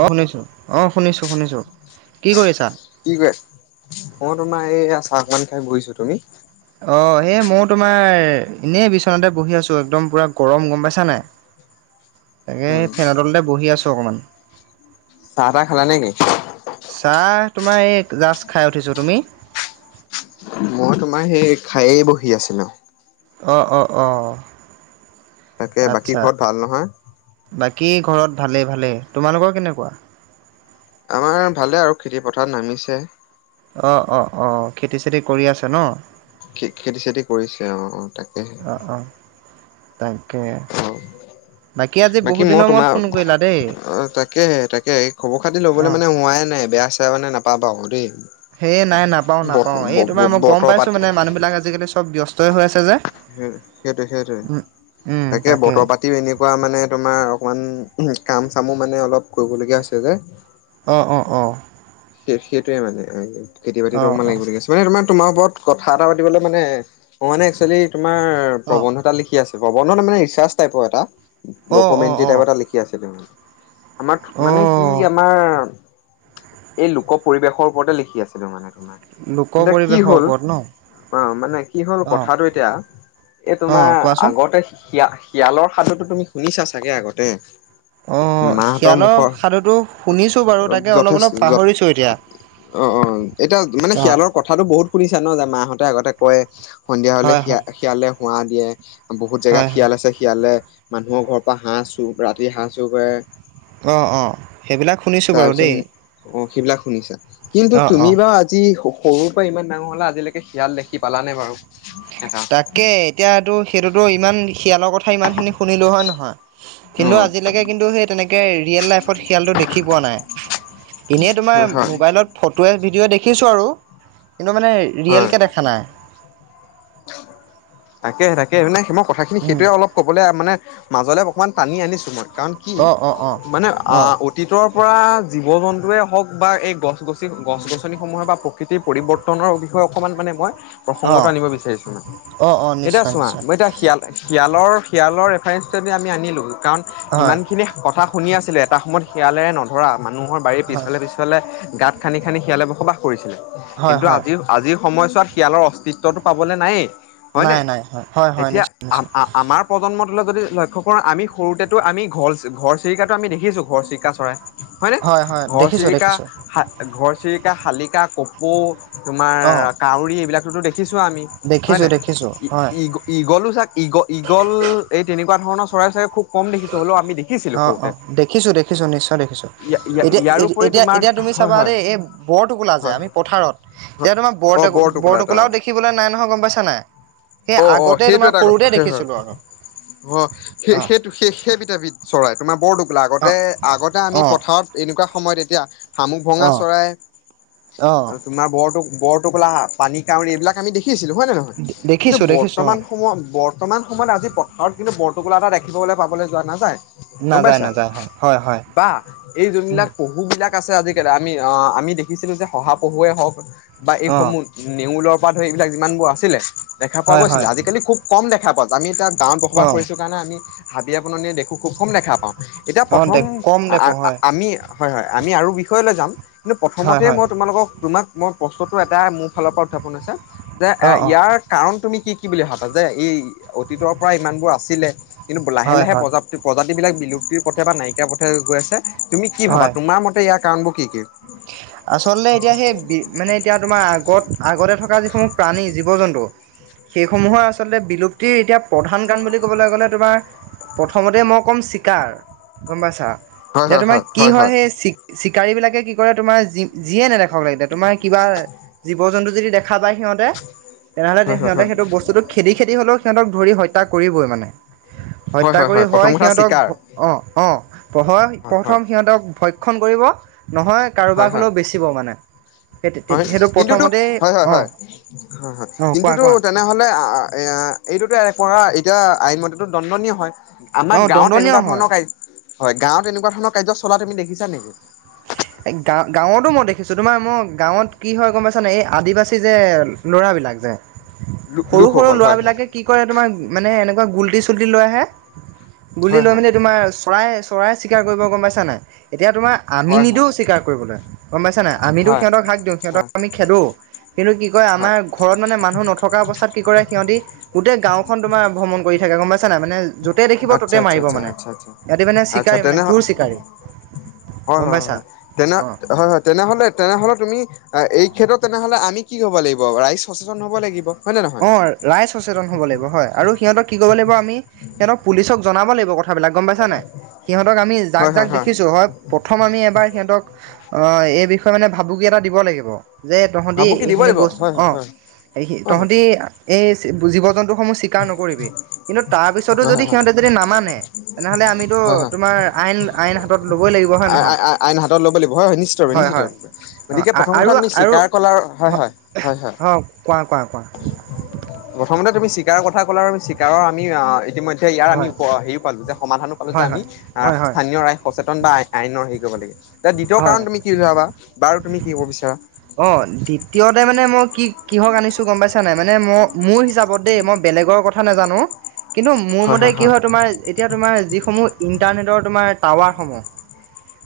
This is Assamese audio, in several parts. অঁ, শুনিছোঁ। অঁ, শুনিছোঁ, শুনিছোঁ। কি কৰিছা? কি কৰি আছা? মই তোমাৰ এইয়া চাহ অকমান খাই বহিছোঁ। তুমি? অ', সেই মইও তোমাৰ ইনেই বিচনাতে বহি আছোঁ। একদম পুৰা গৰম গম পাইছা নাই? তাকে উম, ফেনৰ তলতে বহি আছোঁ অকমান। চাহ-তাহ খালা নে কি? চাহ তোমাৰ এই জাষ্ট খাই উঠিছোঁ। তুমি? মই তোমাৰ সেই খাইয়েই বহি আছিলোঁ। অ', অ', অ'। তাকে, বাকী আচ্ছা ঘৰত ভাল নহয়? বাকী ঘৰত ভালেই, ভালেই। তোমালোকৰ কেনেকুৱা? আমাৰ ভালেই আৰু খেতিপথাৰত নামিছে। অ', অ', অ' খেতি-চেতি কৰি আছে ন? খে খেতি-চেতি কৰিছে অ', অ', অ তাকেহে। অ তাকে বাকী আজি বহুত দিনৰ মূৰত ফোন কৰিলা। দেই অ', তাকেহে তাকেহে এ খবৰ-খাতি ল'বলে অ মানে হোৱাই নাই বেয়া-চেয়া মানে নাপা পাবা আক' দে'। হে' নাই নাপাওঁ, নাপাওঁ। এই তোমাৰ মই গম বতৰ পাইছোঁ পাতি মানে মানুহবিলাক আজিকালি চব ব্যস্তই হৈ আছে যে। সেই সেইটোয়ে, সেইটোয়ে। উম, তাকে বতৰ পাত তিও এনেকুৱা মানে তোমাৰ অকমান কাম চামো মানে অলপ কৰিবলগীয়া হৈছে যে। অঁ, অঁ, অঁ। সে-সেইটোৱে মানে খেতি-বাতিতো অ', অকমান অ', লাগিব লগীয়া হৈছে। মানে তোমাৰ, তোমাৰ ওপৰত কথা এটা পাতিবলে মানে, মই মানে এক্সুৱেলি তোমাৰ অ', প্ৰবন্ধ এটা লিখি আছোঁ। প্ৰৱন্ধ ন মানে ৰিচাৰ্ছ টাইপৰ এটা, অ', অ', ডকুমেণ্টেৰী টাইপ অ', এটা লিখি আছিলো মানে। আমাৰ মানে কি অ', আমাৰ এই লোক পৰিৱেশৰ ওপৰতে লিখি আছিলো মানে তোমাৰ। লোক এতিয়া কি পৰিৱেশৰ হ'ল ওপৰত ন? অ, মানে কি হ'ল অ', কথাটো এতিয়া এই তোমাৰ অ', কোৱাচোন? আগতে শিয়া শিয়ালৰ সাধুটো তুমি শুনিছা চাগে আগতে? অ', মাহঁতৰ শিয়ালৰ মুখৰ সাধুটো যথেষ্ট যথে ছো এতিয়া। অ অ। এতিয়া মানে অ', শিয়ালৰ কথাটো বহুত শুনিছা ন যে মাহঁতে আগতে কয়। সন্ধিয়া হ'লে হয়, শিয়া হয়, শিয়ালে হোৱা দিয়ে, বহুত জেগাত হয়, হয়, শিয়াল আছে শিয়ালে মানুহৰ ঘৰৰ পৰা হাঁহ চোৰ ৰাতি হাঁহ চোৰ কৰে, অ অ। সেইবিলাক শুনিছো। তাৰপিছত অ, সেইবিলাক শুনিছা। কিন্তু অ', তুমি অ', বাও আজি সৰুৰ পৰা ইমান ডাঙৰ হ'লা আজিলেকে শিয়াল দেখি পালানে বাৰু? এটা তাকে। এতিয়া তোৰ সেইটোতো ইমান শিয়ালৰ কথা ইমানখিনি শুনিলো হয় নহয়? অ কিন্তু আজিলৈকে কিন্তু সেই তেনেকে ৰিয়েল লাইফত শিয়ালটো দেখি পোৱা নাই। ইনেই তোমাৰ হয় মোবাইলত ফটোৱে, ভিডিঅ'য়ে দেখিছো আৰু কিন্তু মানে হয় ৰিয়েলকে দেখা নাই। তাকেহে তাকেহে। মানে মই কথাখিনি উম সেইটোৱে অলপ ক'বলে মানে মাজলে অকমান টানি আনিছো মই কাৰণ কি? অ অ অ মানে আ অ অতীতৰ পৰা জীৱ-জন্তুৱেই হওঁক বা এই গছ-গছি গছ-গছনিসমূহে বা প্ৰকৃতিৰ পৰিৱৰ্তনৰ বিষয়ে অকমান মানে মই অ প্ৰসংগটো আনিব বিচাৰিছো মানে। অ অ এতিয়া নিশ্চয় চোৱা নিশ্চয় মই এতিয়া শিয়াল শিয়ালৰ শিয়ালৰ ৰেফাৰেঞ্চটোৱেদি আমি আনিলো কাৰণ হয় ইমানখিনি কথা শুনি আছিলো। এটা সময়ত শিয়ালেৰে নধৰা মানুহৰ বাৰীৰ হয় পিছফালে পিছ ফালে গাঁত খান্দি খান্দি শিয়ালে বসবাস কৰিছিলে। হয় কিন্তু হয় আজিৰ আজিৰ সময়ছোৱাত শিয়ালৰ অস্তিত্বটো পাবলে নায়েই হয়নে? নাই নাই হয় হয় হয় এতিয়া নিশ্চয় নিশ্চয় আমাৰ প্ৰজন্মটোলৈ যদি লক্ষ্য কৰো আমি সৰুতেটো আমি ঘৰ ঘৰচিৰিকাটো আমি দেখিছো ঘৰচিৰিকা চৰাই। হয়নে? হয় হয় দেখিছো ঘৰচিৰিকা, দেখিছো হাত ঘৰচিৰিকা, শালিকা, কপৌ তোমাৰ অ কাউৰী এইবিলাকটোটো দেখিছো ছো আমি। দেখিছো হয়নে? দেখিছো হয় ঈগ ঈগলো চাগ ঈগ ঈগল এই তেনেকুৱা ধৰণৰ চৰাই চাগে খুব কম দেখিছোঁ হ'লেও আমি দেখিছিলোঁ অ অ, সৰুতে দেখিছো দেখিছো নিশ্চয় দেখিছো। এতিয়া ইয়াৰোপৰি এতিয়া তোমাৰ এতিয়া তুমি হয় চাবা হয় দেই এই বৰটোকোলা যে হয় আমি পথাৰত হয় এতিয়া তোমাৰ বৰ অ বৰটোকোলা এটা বৰটোকোলাও দেখ দেখিবলৈ নাই নহয় গম পাইছা নাই। সেই অ অ, আগতে সেইটো তোমাৰ এটা ক সৰুতে হয় হয় দেখিছিলো আৰু অ সেই অ সেই সেই সেইবিধ এবিধ চৰাই তোমাৰ বৰটোকোলা। অ আগতে আগতে আমি অ পথাৰত এনেকুৱা সময়ত এতিয়া শামুক ভঙা অ চৰাই অ তোমাৰ বৰটো বৰটোকোলা, পানী কাউৰি এইবিলাক আমি দেখিছিলো হয় নে নহয় কিন্তু দেখিছো দেখিছো অ বৰ্তমান সময়ত বৰ্ত বৰ্তমান সময়ত আজি পথাৰত কিন্তু বৰটোকোলা এটা দেখিবলৈ পাবলৈ যোৱা নাযায়। গম নাযায় পাইছা? নাযায় হয় হয় হয় বা এই যোনবিলাক প পহুবিলাক আছে আজিকালি আমি আমি দেখিছিলো যে শহাপহুৱে হওঁক বা অ এইসমূহ নেউলৰ পৰা ধৰি এইবিলাক যিমানবোৰ আছিলে দেখা পোৱা হয় গৈছিলে হয় আজিকালি খুব কম দেখা পোৱা যায়। আমি এতিয়া গাঁৱত অ বসবাস কৰিছো কাৰণে আমি হাবিয়ে-বননিয়ে দেখো খুব কম দেখা পাওঁ। এতিয়া অ প্ৰথম দে কম আ দেখো হয় আমি হয় হয় আমি আৰু বিষয়লৈ যাম। কিন্তু হয় প্ৰথমতে হয় মই তোমালোকক তোমাক মই প্ৰশ্নটো এটা, মোৰ ফালৰ পৰা উত্থাপন হৈছে। যে অ এ অ ইয়াৰ কাৰণ তুমি কি কি বুলি ভাবা যে, এই অতীতৰ পৰা ইমানবোৰ আছিলে। কিন্তু লাহে হয় লাহে হয় প্ৰজাপ্তি প্ৰজাতি বিলাক বিলুপ্তিৰ পথে বা নাইকিয়াৰ পথে গৈ আছে তুমি কি হয় ভাবা তোমাৰ মতে ইয়াৰ কাৰণবোৰ কি কি? আচলতে এতিয়া সেই বি মানে এতিয়া তোমাৰ আগত, আগতে থকা যিসমূহ প্ৰাণী, জীৱ-জন্তু সেইসমূহৰ আচলতে বিলুপ্তিৰ এতিয়া প্ৰধান কাম বুলি ক'বলৈ গ'লে তোমাৰ প্ৰথমতে মই ক'ম চিকাৰ, গম পাইছা। এতিয়া তোমাৰ কি হয় সেই চিকা চিকাৰী বিলাকে কি কৰে তোমাৰি যি, যিয়ে নেদেখক লাগেলে, তোমাৰ কিবা জীৱ-জন্তু যদি দেখা দেখা পায় সিহঁতে, তেনেহ'লে হয় হয় সিহঁতে হয় সেইটো বস্তুটো খেদি, খেদি হ'লেও সিহঁতক ধৰি হত্যা কৰিবই মানে। হয় হত্যা কৰি প্ৰথম হয় কথা সিহঁতক চিকাৰ আহ, আহ পহয়, হয় প্ৰথম হয় সিহঁতক ভক্ষ ণ কৰিব, নহয় হয় কাৰোবাক হয় হ'লেও বেচিব মানে। সেই হয় সেইটো কিন্তুটো, প্ৰথমতেই হয়, হয়, অঁ হয়। হয়, হয় অঁ কোৱা কিন্তুটো কোৱা তাত তেনেহ'লে আ আ এয়া, এইটোতো কৰা এতিয়া আইন মতেটো দণ্ডনীয় হয়। আমাৰ অঁ গাঁৱত দণ্ডনীয় তেনেকুৱা হয় ধৰণৰ কাৰ, গাঁৱত তেনেকুৱা ধৰণৰ কাৰ্য চলা তুমি নেকি? এই গাঁ-গাঁৱতো মই দেখিছোঁ তোমাৰ মই গাঁৱত কি হয় গম পাইছা নাই, এই আদিবাসী যে ল'ৰাবিলাক যে সৰু, সৰু লোকসকল হয় হয় ল'ৰাবিলাকে কি কৰে তোমাৰ, মানে এনেকুৱা গুলটি চুলটি লৈ আহে, গুলটি হয় লৈ হয় মেলি তোমাৰ চ চৰাই, চৰাই চিকাৰ কৰিব গম পাইছ নাই। এতিয়া তোমাৰ আমি হয় হয় নিদিওঁ চিকাৰ কৰিবলৈ গম পাইছা নাই। আমিতো হয় সিহঁতক হাক দিওঁ, সিহঁতক হয় আমি খেদোঁ, কিন্তু কি কয় হয় আমাৰ ঘৰত মানে মানুহ নথকা অৱস্থাত কি কৰে সিহঁতি, গোটেই গাঁওখন তোমাৰ ভ্ৰমণ কৰি থাকে গম পাইছে নাই, মানে য'তেই দেখিব আচ্ছা ত'তে আচ্ছা মাৰিব আচ্ছা মানে, আচ্ছা আচ্ছা ইহঁতি মানে আচ্ছা চিকাৰী মানে, তেনেহ ঘূৰ চিকাৰী। হয়, গম হয়, হয়, পাইছা হয় তেনে অ হয়, হয়। তেনেহ'লে, তেনেহ'লে তুমি এই ক্ষেত্ৰত তেনেহ'লে আমি কি হ'ব লাগিব, ৰাইজ সচেতন হ'ব লাগিব। হয় নে নহয় অ', ৰাই সচেতন হ'ব লাগিব হয়। আৰু সিহঁতক কি ক'ব লাগিব আমি, সিহঁতক পুলিচক জনাব লাগিব কথা বিলাক গম পাইছা নাই, সিহঁতক আমি যাক হয় যাক হয় দেখিছোঁ, হয় প্ৰথম আমি এবাৰ সিহঁতক, অ', এই বিষয়ে মানে ভাবুকি এটা দিব লাগিব। যে, তহঁতি ভাবুকি দিব এইখিনি লাগিব বস্তু, হয় হয় অ', হয় এইখিনি হয় তহঁতি এই জীৱ-জন্তুসমূহ চিক চিকাৰ নকৰিবি, কিন্তু তাৰ পিছতো হয় যদি হয় সিহঁতে যদি নামানে, তেনেহ'লে আমিতো হয় হয় হয় তোমাৰ আইন, আইন হাতত ল'বই লাগিব হয় নহয়? আইন হাতত ল'ব লাগিব হয় হয় নিশ্চিতভাৱে নিশ্চিতভাৱে অ', গতিকে প্ৰথম কথা আ-আৰু, তুমি আৰু, স্বীকাৰ ক'লা হয় অ', হয় হয় হয় অ', কোৱা, কোৱা, কোৱা। প্ৰথমতে তুমি চিকাৰৰ কথা ক'লা, আৰু চিকাৰৰ আমি আ ইতিমধ্যে এতিয়া ইয়াৰ আমি হয় উপ, হেৰিও পালো যে, সমাধানো পালো যে হয় হয় আমি, হয় আ হয় স্থানীয় ৰাইজ সচেতন বা আ-আইনৰ হেৰি কৰিব লাগে, এতিয়া দ্বিতীয় হয় কাৰণ তুমি উলিয়াবা, বাৰু তুমি কি ক'ব বিচাৰা। অ', দ্বিতীয়তে, মানে মই কি কিহক আনিছো গম পাইছা নে নাই, মানে মই মোৰ হিচাপত দেই, মই বেলেগৰ কথা নাজানো, কিন্তু মোৰ মতে কি হয়, তোমাৰ এতিয়া তোমাৰ যিসমূহ ইণ্টাৰনেটৰ তোমাৰ টাৱাৰসমূহ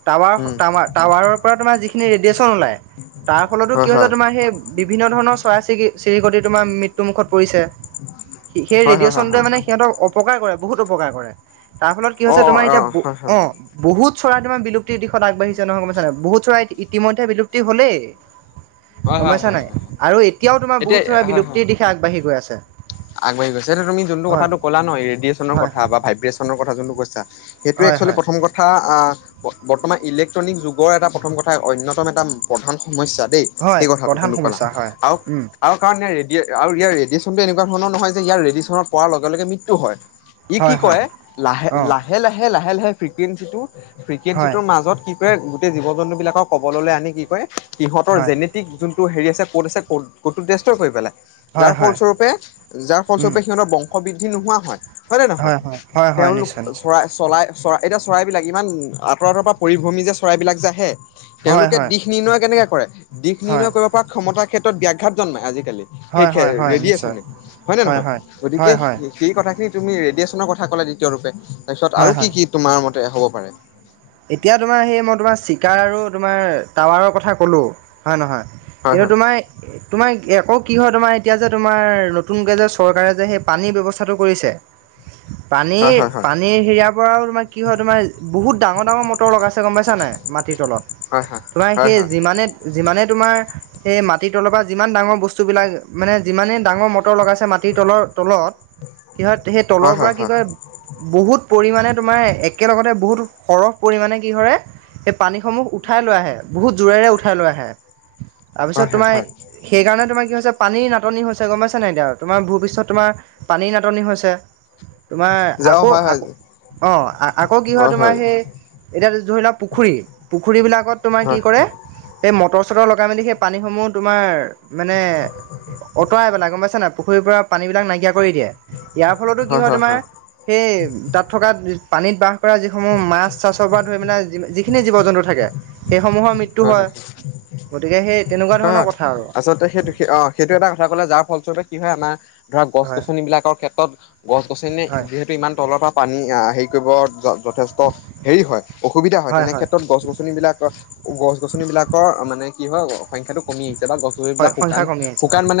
টাৱাৰ, উম টাৱ টাৱাৰৰ পৰা তোমাৰ যিখিনি ৰেডিয়েচন ওলাই, তাৰ ফলতো কি হয় হৈছে হয় তোমাৰ সেই বিভিন্ন ধৰণৰ চৰাই-চিৰিক চিৰিকটি, তোমাৰ মৃত্যুমুখত পৰিছে। সে-সেই হয় হয় হয় ৰেডিয়েচনটোৱে হয় মানে সিহঁতক অপকাৰ কৰে, বহুত অপকাৰ কৰে। তাৰ ফলত কি অ হৈছে অ তোমাৰ অ এতিয়া, বু হয় হয় অহ বহুত চৰাই তোমাৰ বিলপ্তিৰ দিশত আগবাঢ়িছে নহয় গম পাইছা নে নাই, বহু চৰাই ইতিমধ্যে বিলপ্তি হ'লেই। হয় গম হয় পাইছা নে হয় নাই, হয় আৰু এতিয়াও, তোমাৰ এতিয়া বহুত চৰাই হয় হয় বিলুপ্তিৰ দিশে আগবাঢ়ি গৈ আছে। আগবাঢ়ি গৈছে, এইটো তুমি যোনটো হয় কথাটো ক'লা ন, ৰেডিয়েচনৰ হয় কথা হয় বা ভাইব্ৰে্চনৰ কথা, যোনটো কৈছা। সেইটোৱে হয় এক্সোৱেলি হয় প্ৰথম কথা, আ বৰ্তমান, ইলেক্ট্ৰনিক যুগৰ এটা প্ৰথম কথা, অন্যতম এটা প্ৰধান সমস্যা দেই। হয় সেই কথাটো প্ৰধান যোনটো কলা সমস্যা হয় আউ উম আৰু কাৰণ ইয়াৰ ৰেডিয়ে, আৰু ইয়াৰ ৰেডিয়েচনটো এনেকুৱা ধৰণৰ নহয়, যে ইয়াৰ ৰেডিচনত পৰাৰ লগে লগে মৃত্যু হয়। ই কি হয় হয় কৰে, লাহে, অঁ লাহে-লাহে লাহে-লাহে ফ্ৰিকুৱেঞ্চিটো, হয় ফ্ৰিকুৱেঞ্চিটোৰ মাজত কি গোটেই জীৱ জন্তু বিলাকৰ কবললৈ আনি কি কৰে, সিহঁতৰ হয় জেনেটিক যোন টোৰ সেৰি আছে কৌড আছে কৌড কৌডটো ডেচট্ৰই কৰি পেলাই যাৰ হয় ফল হয় স্বৰূপে যাৰ ফল স্বৰূপ উম স সিহতৰ বংশ বৃদ্ধি নোহোৱা হয়, হয় নে নহয়, হয় হয় হয় তেওঁলোক নিশ্চয় নিশ্চয় চৰাই চলাই, চৰাই, এতিয়া চৰাইবিলাক ইমান আঁতৰ আতৰ পা পৰিভ্ৰমি যে চৰাইবিলাক যে আহে, হয় তেওঁলোকে হয় দিশ দিশ নিৰ্ণয় কেনেকে কৰে? দিশ নিৰ্ণয় হয় কৰিব পৰা ক্ষমতাৰ ক্ষেত্ৰত ব্যঘাত জন্মাই, আজিকালি। সেই হয় ক্ষে হয় হয় নিশ্চয় ৰেডিয়েচনে, হয় নে নহয়, গতিকে সেই কথাখিনি, তুমি ৰেডিয়েচনৰ কথা ক'লা দ্বিতীয়ৰূপে, তাৰপিছত হয় আৰু কি হয় কি তোমাৰ মতে হ'ব পাৰে? এতিয়া, তোমাৰ সেই মই, তোমাৰ চিকাৰ আৰু তোমাৰ টাৱাৰৰ কথা ক'লোঁ, হয় নহয় হয় কিন্তু, হয় তোমাৰ তোমাৰ আকৌ কি হয়, তোমাৰ এতিয়া, যে তোমাৰ নতুনকৈ যে চৰকাৰে যে সেই পানীৰ ব্যৱস্থাটো কৰিছে হয় পানীৰ, হয় পানীৰ হেয়াৰ পৰাও তোমাৰ কি হয়, তোমাৰ বহুত ডাঙৰ ডাঙৰ মটৰ লগাইছে, গম পাইছা নাই মাটিৰ তলত, হয় হয় তোমাৰ হয় হয় সেই যিমানে যিমানে তোমাৰ এই মাটিৰ তলৰ পৰা যিমান ডাঙৰ বস্তুবিলাক, মানে যিমানেই ডাঙৰ মটৰ লগাইছে মাট মাটিৰ তলৰ তলত কি হয় সেই তলৰ হয় হয় হয় হয় পৰা কি কৰে বহুত পৰিমাণে তোমাৰ একেলগতে বহুত সৰহ পৰিমাণে কি কৰে সেই পানীসমূহ উঠাই লৈ আহে, বহুত জোৰেৰে উঠাই লৈ আহে, তাৰপিছত হয় হয় তোমাৰ হয় সেইকাৰণে, তোমাৰ কি হৈছে পানীৰ নাটনি হৈছে, গম পাইছা নাই এতিয়া তোমাৰ ভৱিষ্যত তোমাৰ পানীৰ নাটনি হৈছে, তোমাৰ যে অ আকৌ, হয় হয় আকৌ অ', আ আকৌ কি হয় তোমাৰ এ, এতিয়া ধৰি লোৱা পুখুৰী, পুখুৰী বিলাকত তোমাৰ হয় কি হয় কৰে সেই মটৰ চটৰ লগাই মেলি সেই পানীসমূহ তোমাৰ, মানে অঁতৰাই পেলায়, গম পাইছা নাই, পুখুৰীৰ পৰা পানীবিলাক নাইকিয়া কৰি দিয়ে, ইয়াৰ ফলতো কি হয় তোমাৰ সেই, তাত থকা পানীত বাস কৰা সমূহ মাছ চাছৰ পৰা ধৰি পেনাই, যিখিনি জীৱ জন্তু থাকে সেইসমূহৰ মৃত্যু হয় গতিকে সেই তেনেকুৱা ধৰণৰ কথা আৰু যতে সেটো অ সেইটো এটা কথা কলা যাৰ ফলস্বৰূপে কি হয় আমাৰ ধৰা গছ হয় গছনিবলাকৰ ক্ষেত্ৰত গছ গছনি হয় যিহেতু ইমান তলৰ পা পানী আ হেৰি কৰিব যথেষ্ট হেৰি হয় অসুবিধা হয় তেনে ক্ষেত্ৰত গছ গছনিবিলাক গছ গছনিবলাকৰ মানে কি হয় অ সংখাটো কমি আহিছে বা গছ হয় বিলাক শুকান সংখ্যা কমি আহিছে হয় শুকান মান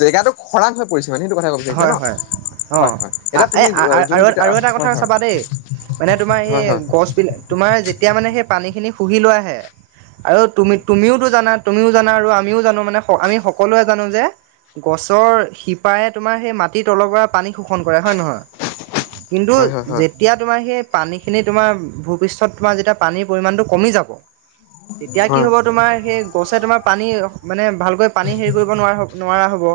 জেগাটো খৰাং হৈ পৰিছে মানে ন সেইটো কথা কব বিছাৰিছে হয় ন হয় হয় অ' হয় এতিয়া এই তুমি আৰু যোনগিটা আৰু এটা কথা হয় হয় চাবা দেই মানে তোমাৰ সেই হয় হয় গছ বিলা তোমাৰ যেতিয়া মানে সেই পানীখিনি শুহি লৈ আহে আৰু তুমি তুমিওতো জানা তুমিও জানা আৰু আমিও জানো মানে আমি সকলোৱে জানো যে গছৰ শিপাই তোমাৰ সেই মাটিৰ তলৰ পৰা পানী শোষণ কৰে হয় নহয় কিন্তু হয় হয় হয় যেত তিয়া তোমাৰ সেই পানীখিনি তোমাৰ ভূপৃষ্ঠত তোমাৰ যেতিয়া পানীৰ পৰিমাণটো কমি যাব তেতিয়া কি হয় হ'ব তোমাৰ সেই গছে তোমাৰ পানী মানে ভালকৈ পানী হেৰি কৰিব হ'ব নোৱাৰ নোৱাৰা হ'ব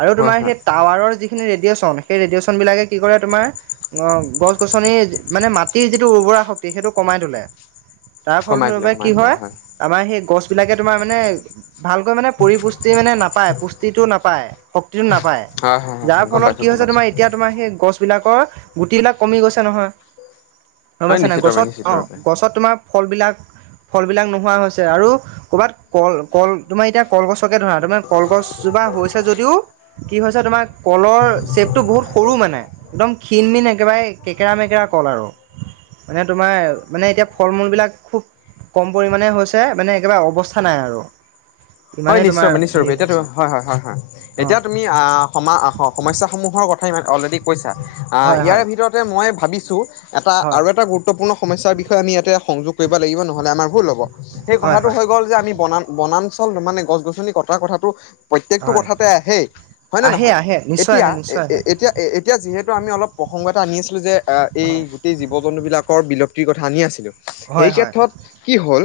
আৰু হয় তোমাৰ হয় সেই টাৱাৰৰ যিখিনি ৰেডিয়েচন সেই ৰেডিয়েচন বিলাকে কি কৰে তোমাৰ অ', গছ-গছনি মানে মাটিৰ যিটো উৰ্বৰা শক্তি সেইটো কমাই তোলে। তাৰ কমাই দিলে ফলস্বৰূপে কি কমাই দিলে হয়, আমাৰ সেই গছ বিলাকে তোমাৰ মানে ভালকৈ মানে পৰিপুষ্টি মানে নাপায়, পুষ্টিটো নাপায়। নাপায়, হয় হয় হয় যাৰ গম ফলত পাইছো কি গম হৈছে পাইছো তোমাৰ এতিয়া তোমাৰ আমাৰ সেই গছ বিলাকৰ গুটি বিলাক কমি গৈছে নহয়। গম হয় পাইছা নাই, নিশ্চিতৰূপে গছত অ', নিশ্চিতৰূপে গছত তোমাৰ ফলবিলাক, ফলবিলাক নোহোৱা হৈছে আৰু ক'ৰবাত কল কল তোমাৰ এতিয়া কলগছকে ধৰা, তোমাৰ এতিয়া কলগছজোপা হৈছে যদিও কি হৈছে তোমাৰ, কলৰ শ্বেপটো বহুত সৰু মানে। একদম ক্ষীণ-মিন একেবাৰে কেকেৰা-মেকেৰা কল আৰু। মানে তোমাৰ মানে, এতিয়া ফল-মূল বিলাক খুব কম পৰিম পৰিমানে হৈছে, মানে একেবাৰে অৱস্থা নাই আৰু। হয় ইমানেই তোমাৰ নিশ্চয়ৰূপে, হেৰি নিশ্চয়ৰূপে, এতিয়া হৈছে ধ- হয়, হয়, হয়, অ এতিয়া তুমি আ, সমা- আ, সমস্যাসমূহৰ কথা ইমান, অলৰেডি কৈছা, হয় হয় ইয়াৰে ভিতৰত মই ভাবিছো। এটা হয় আৰু এটা গুৰুত্বপূৰ্ণ সমস্যাৰ বিষয়ে আমি ইয়াতে সংযোগ কৰিব লাগিব, নহ'লে আমাৰ ভুল হ'ব। সেই হয় কথাটো হয় হৈ গ'ল যে আমি বনা- বনাঞ্চল মানে গছ-গছনি কটাৰ কথাটো প্ৰত্যেকটো হয় কথাতেই আহেই হয় নে আহে নহয়? আহে নিশ্চয় এতিয়া, আহে নিশ্চয় আহে এতিয়া এ, এতিয়া যিহেতু আমি অলপ প্ৰসংগ এটা আনি আছিলো, যে এই হয় এই জীৱ-জন্তুবিলাক বিলপ্তিৰ কথা আনি আছিলোঁ। এই হয় হয় ক্ষেত্ৰত কি হ'ল,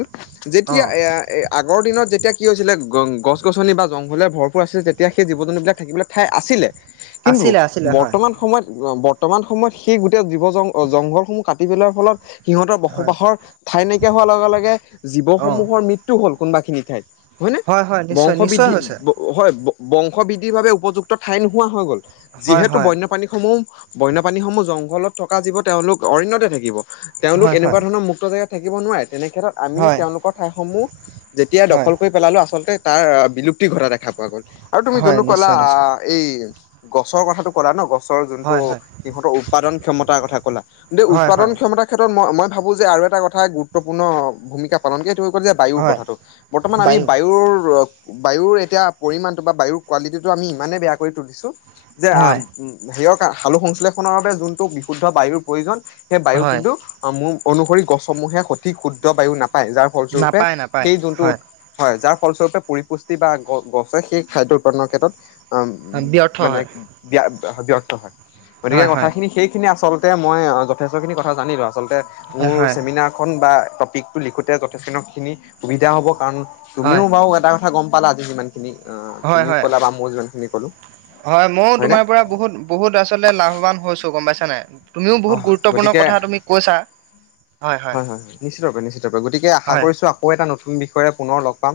অ যেতিয়া এ-আগৰ দিনত যেতিয়া কি হৈছিলে গ-গছ-গছনি বা জংঘলে ভৰপূৰ আছিলে, তেতিয়া সেই জীৱ-জন্তুবিলাক থাকিবলৈ ঠাই আছিলে। কিন্তু আছিলে আছিলে হয় বৰ্তমান সময়ত বৰ্তমান সময়ত সেই গোটেই জীৱ জং- জংঘলসমূহ কাটি পেলাৰ ফলত। সিহঁতৰ হয় বসবাসৰ ঠাই নাইকিয়া হোৱাৰ লগে লগে অ' জীৱসমূহৰ মৃত্যু হ'ল কোনোবাখিনি ঠাইত। হয় নে, নিশ্চয় বংশ নিশ্চয় বৃদ্ধি হৈছে ব হয়, ব-বংশবৃদ্ধিৰ বাবে উপযুক্ত ঠাই নোহোৱা হৈ গ'ল। হয় যিহেতু ব হয় পানী সমূহ, বন্য প্ৰানীসমূহ জংঘলত থকা জীৱ, তেওঁলোক অৰণ্যতে থাকিব। তেওঁলোক হয় হয় এনেকুৱা ধৰণৰ মুক্ত জেগাত থাকিব নোৱাৰে। তেনেক্ষেত্ৰত আমি হয় তেওঁলোকৰ ঠাইসমূহ যেতিয়া হয় দখল কৰি পেলালো, আচলতে তাৰ বিলুপ্তি ঘটা দেখা পোৱা গ'ল আৰু তুমি হয় যোনটো ক'লা নিশ্চয় আ নিশ্চয় এই গছৰ কথাটো কলা ন, গছৰ যোনটো হয় হয় সিহঁতৰ উৎপাদন ক্ষমতাৰ কথা কলা। দেই, হয় উৎপাদন হয় ক্ষমতাৰ ক্ষেত্ৰত মই, মই ভাবোঁ আৰু এটা কথাই গুৰুত্বপূৰ্ণ ভূমিকা পালনকৈ এইটো তুমি কলা যে বায়ুৰ হয় কথাটো, বৰ্তমান আমি বায়ু তোৰ বায়ুৰ এতিয়া পৰিমানটো বা বায়ুৰ কোৱালিটিটো আমি ইমানে বেয়া কৰি তুলিছো। যে আ, হয় হেয়ক সালোক সংশ্লেষণৰ বাবে যোনটো বিশুদ্ধ বায়ুৰ প্ৰয়োজন। সেই বায়ু হয় কিন্তু মোৰ অনুসৰি গছসমূহে সঠিক শুদ্ধ বায়ু নাপায়, যাৰ স্বৰূপে নাপায় নাপায় সেই যোনটো হয় হয়, যাৰ ফলস্বৰূপে পৰিপুষ্টি বা গ-গছে সেই খাদ্য উৎপাদনৰ ক্ষেত্ৰত উম, ব্যৰ্থ মানে হয় ব্য-ব্যৰ্থ হয়, গতিকে হয় হয় কথাখিনি সেইখিনি আচল। তে মই যথেষ্টখিনি কথা জানলো, আচলতে মোৰ হয় চেমিনাৰ খন বা টপিকটো লিখোতে যথেষ্ট খিনি সুবিধা হ'ব কাৰণ, হয় তুমিও বাৰু এটা কথা গম পালা, আজি যিমান খিনি অ' হয় তুমিও হয় ক'লা বা মই যিমান খিনি ক'লো। হয়, ময়ো তোমাৰ পৰা বহুত বহুত আচলতে লাভবান হৈছো গম পাইছা নাই। তুমিও হয় বহুত হয় গুৰুত্বপূৰ্ণ গতিকে কথা তুমি কৈছা। হয়, হয়, হয়, নিশ্চিতৰূপে, নিশ্চিতৰূপে, গতিকে আশা হয় কৰিছো আকৌ এটা নতুন বিষয়েৰে পুনৰ লগ পাম।